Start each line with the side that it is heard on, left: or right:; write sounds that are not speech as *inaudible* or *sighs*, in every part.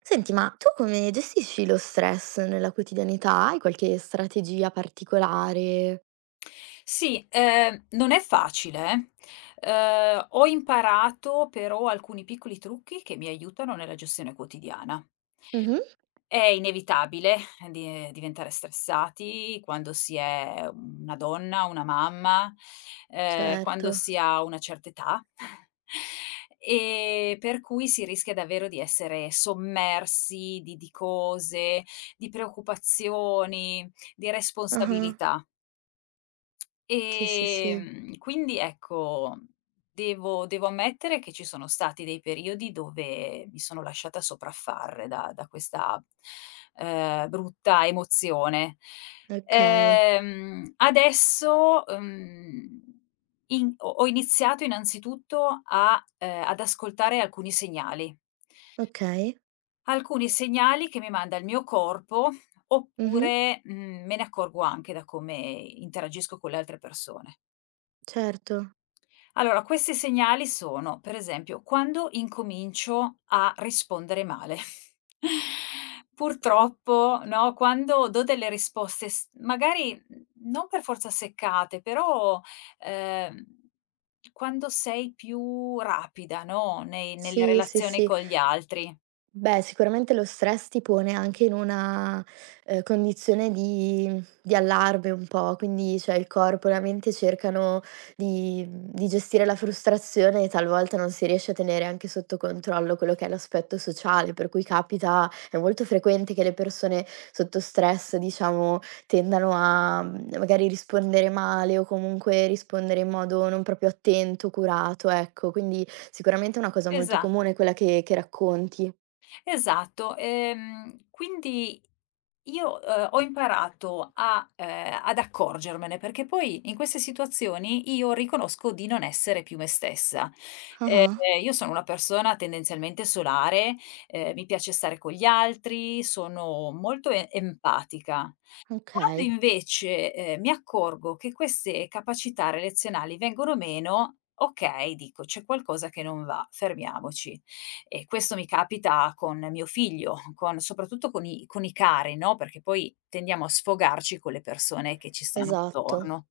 right: Senti, ma tu come gestisci lo stress nella quotidianità? Hai qualche strategia particolare?
left: Sì, non è facile, eh. Ho imparato però alcuni piccoli trucchi che mi aiutano nella gestione quotidiana.
right: Mh-mh,
left: È inevitabile di diventare stressati quando si è una donna, una mamma,
right: certo.
left: quando si ha una certa età, *laughs* e per cui si rischia davvero di essere sommersi di cose, di preoccupazioni, di
right: Ah-ah.
left: responsabilità.
right: Sì, sì, sì.
left: Quindi ecco, devo ammettere che ci sono stati dei periodi dove mi sono lasciata sopraffare da questa, brutta emozione.
right: Okay,
left: Adesso, in ho iniziato innanzitutto a ad ascoltare alcuni segnali.
right: okay.
left: Alcuni segnali che mi manda il mio corpo
right: Mh-mh,
left: oppure, me ne accorgo anche da come interagisco con le altre persone.
right: certo.
left: Allora, questi segnali sono, per esempio, quando incomincio a rispondere male. *laughs* Purtroppo, no, quando do delle risposte, magari non per forza seccate, però ehm, quando sei più rapida, no, nelle
right: Sì, sì,
left: relazioni
right: sì.
left: con gli altri.
right: Beh, sicuramente lo stress ti pone anche in una, condizione di allarme un po', quindi, cioè, il corpo e la mente cercano di di gestire la frustrazione e talvolta non si riesce a tenere anche sotto controllo quello che è l'aspetto sociale, per cui capita è molto frequente che le persone sotto stress, diciamo, tendano a, magari rispondere male o comunque rispondere in modo non proprio attento, curato, ecco. Quindi sicuramente è una cosa molto
left: Esatto.
right: comune quella che racconti.
left: Esatto, quindi io ho imparato a ad accorgermene, perché poi in queste situazioni io riconosco di non essere più me stessa. Ehm,
right: Ah-ah,
left: io sono una persona tendenzialmente solare, mi piace stare con gli altri, sono molto e empatica. Quando
right: okay,
left: invece, mi accorgo che queste capacità relazionali vengono meno, okay, dico: "C'è qualcosa che non va, fermiamoci". E questo mi capita con mio figlio, con soprattutto con i cari, no, perché poi tendiamo a sfogarci con le persone che ci stanno
right: esatto.
left: attorno.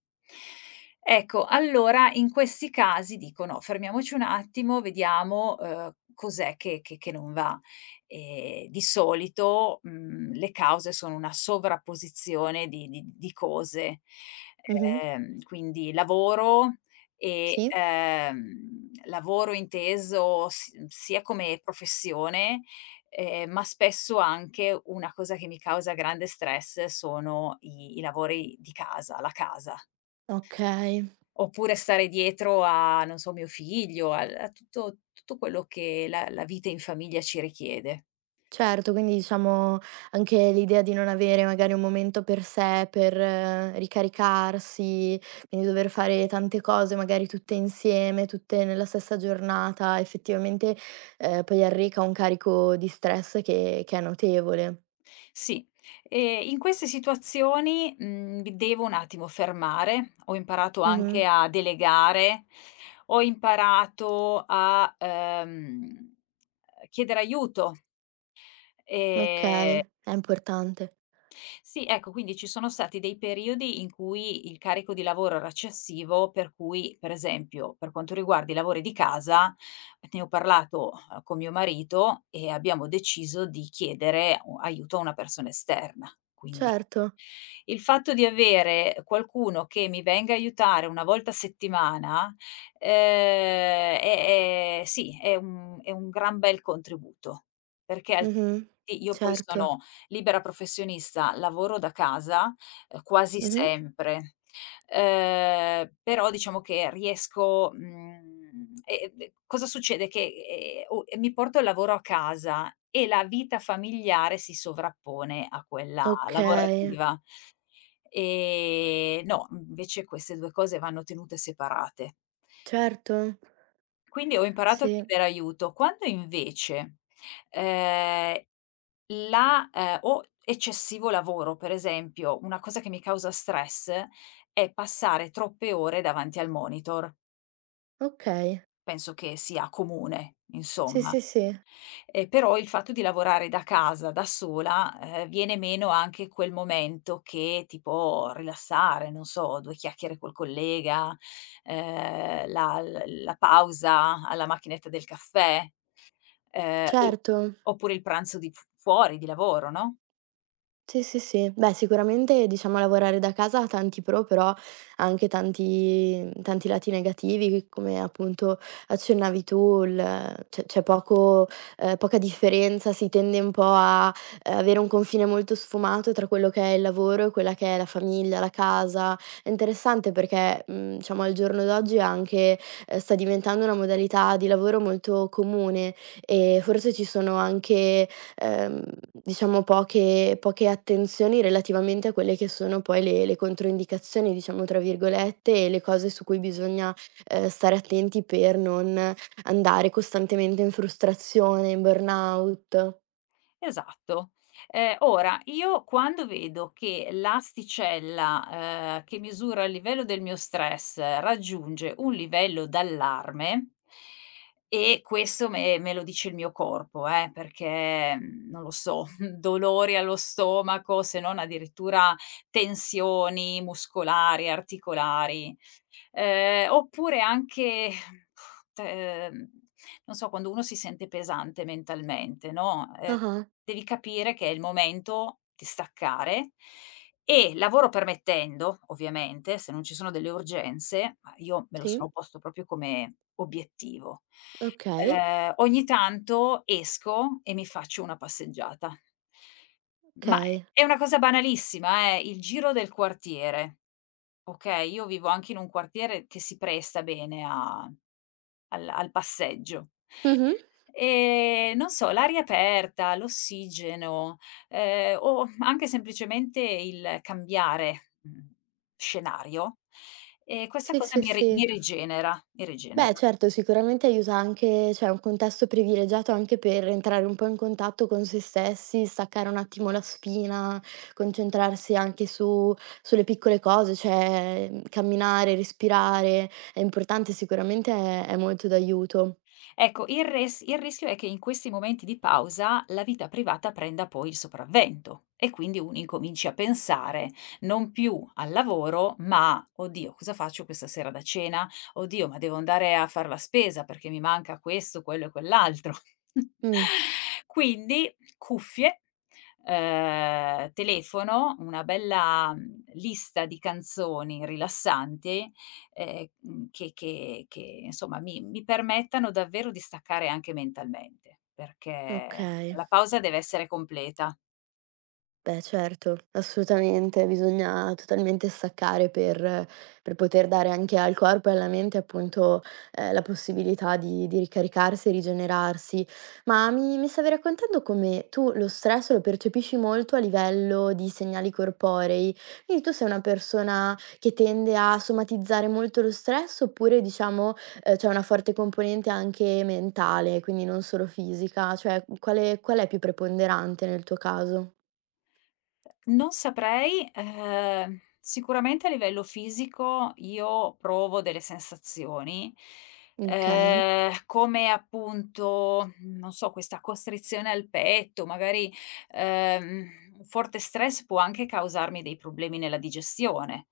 left: Ecco, allora in questi casi dico: "No, fermiamoci un attimo, vediamo, cos'è che non va". Di solito, le cause sono una sovrapposizione di cose.
right: Mh-mh.
left: Quindi lavoro e,
right: Sì,
left: lavoro inteso s sia come professione, ma spesso anche una cosa che mi causa grande stress sono i lavori di casa, la casa.
right: okay.
left: Oppure stare dietro a, non so, mio figlio, al a tutto quello che la vita in famiglia ci richiede.
right: Certo, quindi diciamo anche l'idea di non avere magari un momento per sé, per ricaricarsi, quindi dover fare tante cose magari tutte insieme, tutte nella stessa giornata, effettivamente, poi arreca un carico di stress che è notevole.
left: Sì, in queste situazioni, mi devo un attimo fermare. Ho imparato
right: Mh-mh.
left: anche a delegare, ho imparato a, chiedere aiuto, ehm
right: Okay, è importante.
left: sì, ecco, quindi ci sono stati dei periodi in cui il carico di lavoro era eccessivo, per cui, per esempio, per quanto riguarda i lavori di casa, ne ho parlato, con mio marito e abbiamo deciso di chiedere u aiuto a una persona esterna. Quindi
right: Certo.
left: il fatto di avere qualcuno che mi venga a aiutare una volta a settimana, è sì, è un gran bel contributo, perché
right: Mh-mh.
left: altrimenti io poi
right: Certo.
left: sono libera professionista, lavoro da casa, quasi
right: Mh-mh.
left: sempre. Però diciamo che riesco e cosa succede? Che, o e mi porto il lavoro a casa e la vita familiare si sovrappone a quella
right: Okay,
left: lavorativa. No, invece queste 2 cose vanno tenute separate.
right: certo.
left: Quindi ho imparato a
right: Sì,
left: chiedere aiuto. Quando invece, ehm la o eccessivo lavoro, per esempio, una cosa che mi causa stress è passare troppe ore davanti al monitor.
right: okay.
left: Penso che sia comune,
right: Sì,
left: insomma.
right: sì, sì,
left: Però il fatto di lavorare da casa, da sola, viene meno anche quel momento che ti può rilassare, non so, 2 chiacchiere col collega, la l la pausa alla macchinetta del caffè, il
right: certo.
left: oppure il pranzo di f fuori, di lavoro, no?
right: Sì, sì, sì. Beh, sicuramente diciamo lavorare da casa ha tanti pro, però anche tanti tanti lati negativi, come appunto accennavi tu, il c'è poco poca differenza, si tende un po' a avere un confine molto sfumato tra quello che è il lavoro e quella che è la famiglia, la casa. È interessante perché, diciamo al giorno d'oggi anche sta diventando una modalità di lavoro molto comune e forse ci sono anche ehm, diciamo poche attenzioni relativamente a quelle che sono poi le "controindicazioni", diciamo tra virgolette, e le cose su cui bisogna, stare attenti per non andare costantemente in frustrazione, in burnout.
left: Esatto. Ora io quando vedo che l'asticella, che misura il livello del mio stress raggiunge un livello d'allarme e questo me lo dice il mio corpo perché, non lo so, *laughs* dolori allo stomaco, se non addirittura tensioni muscolari, articolari. Oppure anche *sighs* t non so, quando uno si sente pesante mentalmente, no,
right: Ah-ah,
left: devi capire che è il momento di staccare e, lavoro permettendo, ovviamente, se non ci sono delle urgenze, ma io me lo
right: sì,
left: sono posto proprio come obiettivo,
right: okay,
left: ogni tanto esco e mi faccio una passeggiata. Ma
right: okay.
left: è una cosa banalissima, il giro del quartiere. Okay, io vivo anche in un quartiere che si presta bene a al passeggio.
right: Mh-mh.
left: Non so, l'aria aperta, l'ossigeno, o anche semplicemente il cambiare, scenario, questa
right: Sì,
left: cosa
right: sì, sì.
left: mi rigenera, mi
right: Beh,
left: rigenera.
right: certo, sicuramente aiuta anche cioè è un contesto privilegiato anche per entrare un po' in contatto con se stessi, staccare un attimo la spina, concentrarsi anche su sulle piccole cose, cioè, camminare, respirare è importante, sicuramente è molto d'aiuto.
left: Ecco, il rischio è che in questi momenti di pausa la vita privata prenda poi il sopravvento e quindi uno incominci a pensare non più al lavoro, ma: "Oddio, cosa faccio questa sera da cena? Oddio, ma devo andare a far la spesa perché mi manca questo, quello e quell'altro."
right: Mh,
left: *laughs* Quindi cuffie, telefono, una bella, lista di canzoni rilassanti che insomma mi permettano davvero di staccare anche mentalmente, perché
right: okay.
left: la pausa deve essere completa.
right: Beh certo, assolutamente, bisogna totalmente staccare per poter dare anche al corpo e alla mente appunto, la possibilità di ricaricarsi e rigenerarsi. Ma mi stavi raccontando come tu lo stress lo percepisci molto a livello di segnali corporei, quindi tu sei una persona che tende a somatizzare molto lo stress oppure diciamo, c'è una forte componente anche mentale, quindi non solo fisica? Cioè, quale qual è più preponderante nel tuo caso?
left: Non saprei, sicuramente a livello fisico io provo delle sensazioni,
right: Okay.
left: come appunto, non so, questa costrizione al petto, magari, ehm, un forte stress può anche causarmi dei problemi nella digestione.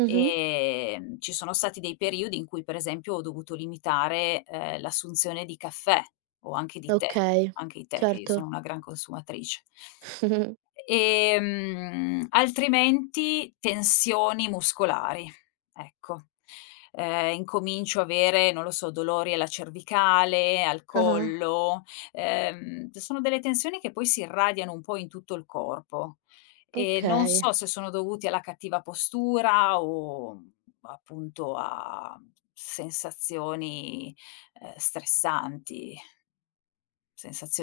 right: Mh-mh.
left: Ci sono stati dei periodi in cui per esempio ho dovuto limitare, l'assunzione di caffè o anche di tè,
right: Okay,
left: anche i tè che io sono
right: certo.
left: una gran consumatrice.
right: *laughs*
left: Altrimenti tensioni muscolari, ecco. Incomincio a avere, non lo so, dolori alla cervicale, al
right: Ah-ah.
left: collo, sono delle tensioni che poi si irradiano un po' in tutto il corpo e non
right: Okay.
left: so se sono dovuti alla cattiva postura o appunto a sensazioni, stressanti.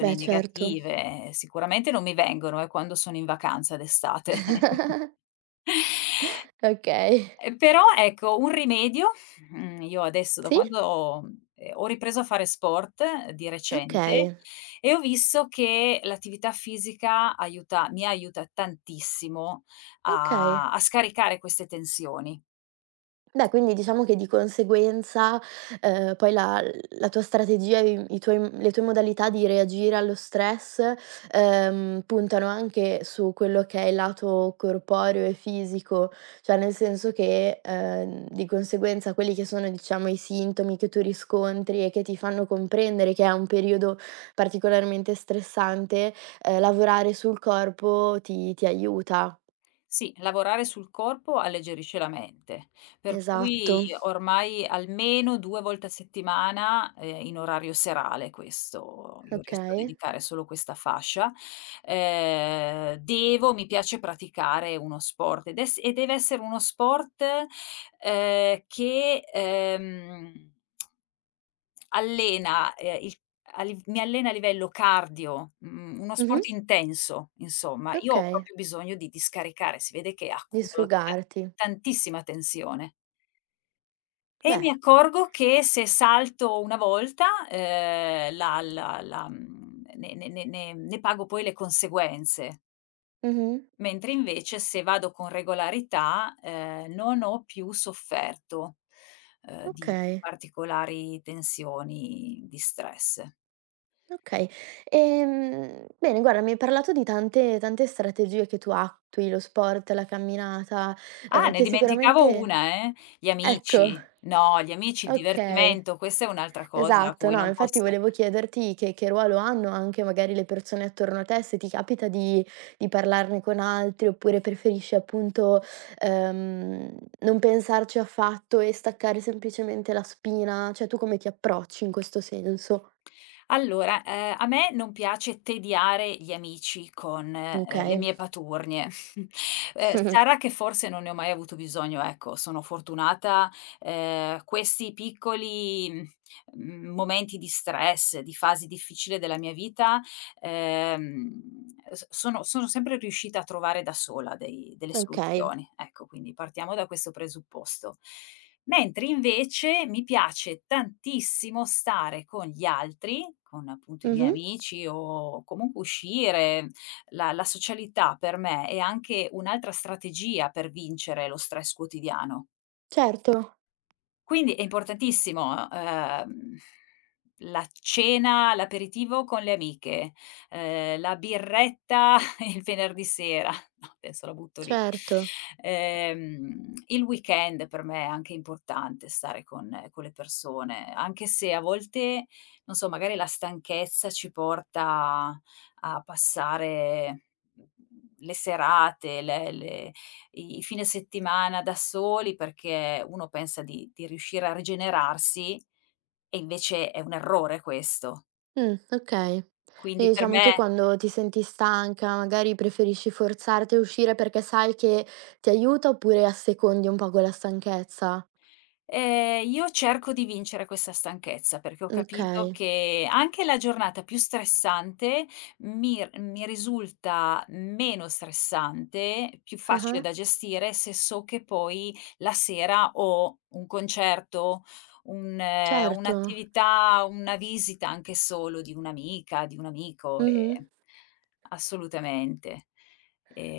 right: Beh certo.
left: negative, sicuramente non mi vengono, quando sono in vacanza d'estate.
right: *laughs*
left: *laughs*
right: Okay.
left: Però ecco, un rimedio, io adesso da
right: Sì?
left: quando, ho ripreso a fare sport di recente
right: Okay,
left: e ho visto che l'attività fisica aiuta mi aiuta tantissimo
right: okay.
left: a a scaricare queste tensioni.
right: Beh, quindi diciamo che di conseguenza, poi la la tua strategia, i tuoi le tue modalità di reagire allo stress, puntano anche su quello che è il lato corporeo e fisico, cioè nel senso che, di conseguenza quelli che sono, diciamo, i sintomi che tu riscontri e che ti fanno comprendere che è un periodo particolarmente stressante, lavorare sul corpo ti aiuta.
left: Sì, lavorare sul corpo alleggerisce la mente, per cui
right: Esatto.
left: ormai almeno 2 volte a settimana, in orario serale questo io riesco a
right: Okay.
left: dedicare solo questa fascia, devo mi piace praticare uno sport ed es e deve essere uno sport, che, allena, il a liv mi allena a livello cardio, uno
right: Mh-mh.
left: sport intenso, insomma. Io ho
right: Okay.
left: proprio bisogno di scaricare, si vede che
right: Di
left: accumulo ta
right: sfogarti.
left: tantissima tensione. E
right: Beh,
left: mi accorgo che se salto una volta, ne pago poi le conseguenze,
right: mh-mh,
left: mentre invece se vado con regolarità, non ho più sofferto, di
right: okay,
left: particolari tensioni di stress.
right: okay. Bene guarda mi hai parlato di tante tante strategie che tu attui, lo sport, la camminata,
left: Ah, ne
right: che
left: dimenticavo
right: sicuramente
left: una, eh. Gli
right: ecco,
left: amici. No, gli amici, il
right: okay.
left: divertimento, questa è un'altra cosa a
right: Esatto,
left: cui
right: no,
left: non
right: infatti
left: posso.
right: volevo chiederti che ruolo hanno anche magari le persone attorno a te, se ti capita di parlarne con altri, oppure preferisci appunto, ehm, non pensarci affatto e staccare semplicemente la spina, cioè tu come ti approcci in questo senso?
left: Allora, a me non piace tediare gli amici con, le
right: Okay.
left: mie paturnie. *laughs* Sarà
right: *laughs*
left: che forse non ne ho mai avuto bisogno, ecco, sono fortunata, questi piccoli, momenti di stress, di fasi difficile della mia vita, ehm, s sono sempre riuscita a trovare da sola dei delle
right: Okay.
left: soluzioni. Ecco, quindi partiamo da questo presupposto. Mentre invece mi piace tantissimo stare con gli altri, con appunto i miei
right: Mh-mh.
left: amici o comunque uscire. La socialità per me è anche un'altra strategia per vincere lo stress quotidiano.
right: Certo,
left: Quindi è importantissimo, la cena, l'aperitivo con le amiche, la birretta *laughs* il venerdì sera, no adesso la butto lì.
right: certo.
left: Il weekend per me è anche importante stare con le persone, anche se a volte, non so, magari la stanchezza ci porta a passare, mhmm, le serate, le i fine settimana da soli perché uno pensa di riuscire a rigenerarsi e invece è un errore questo.
right: Okay. E
left: Quindi per
right: diciamo tu
left: me
right: quando ti senti stanca, magari preferisci forzarti a uscire perché sai che ti aiuta, oppure assecondi un po' quella stanchezza?
left: Io cerco di vincere questa stanchezza, perché ho capito
right: Okay.
left: che anche la giornata più stressante mi risulta meno stressante, più facile
right: Ah-ah,
left: da gestire se so che poi la sera ho un concerto,
right: certo.
left: un'attività, una visita anche solo di un'amica, di un amico,
right: Mh-mh.
left: assolutamente.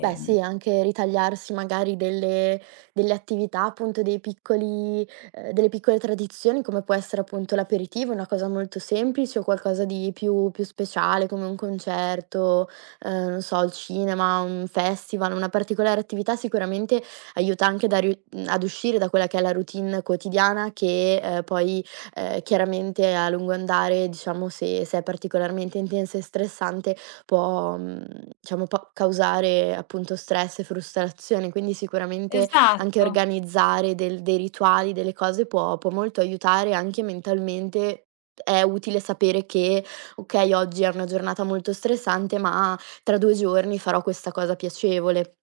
right: Beh sì, anche ritagliarsi magari delle delle attività, appunto dei piccoli delle piccole tradizioni, come può essere appunto l'aperitivo, una cosa molto semplice o qualcosa di più più speciale come un concerto, non so, il cinema, un festival, una particolare attività sicuramente aiuta anche da riu ad uscire da quella che è la routine quotidiana che, poi, chiaramente a lungo andare, diciamo, se se è particolarmente intensa e stressante, può, diciamo può causare appunto stress e frustrazione, quindi sicuramente anche
left: esatto.
right: organizzare del dei rituali, delle cose può molto aiutare anche mentalmente. È utile sapere che: "Okay, oggi è una giornata molto stressante, ma tra 2 giorni farò questa cosa piacevole."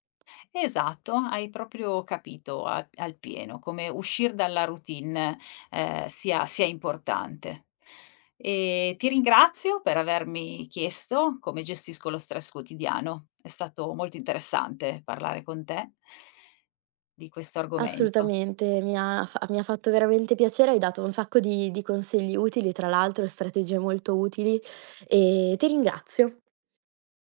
left: Esatto, hai proprio capito al pieno come uscir dalla routine, sia importante. Ti ringrazio per avermi chiesto come gestisco lo stress quotidiano. È stato molto interessante parlare con te di questo argomento.
right: Assolutamente, mi ha fa mi ha fatto veramente piacere, hai dato un sacco di consigli utili, tra l'altro e strategie molto utili e ti ringrazio.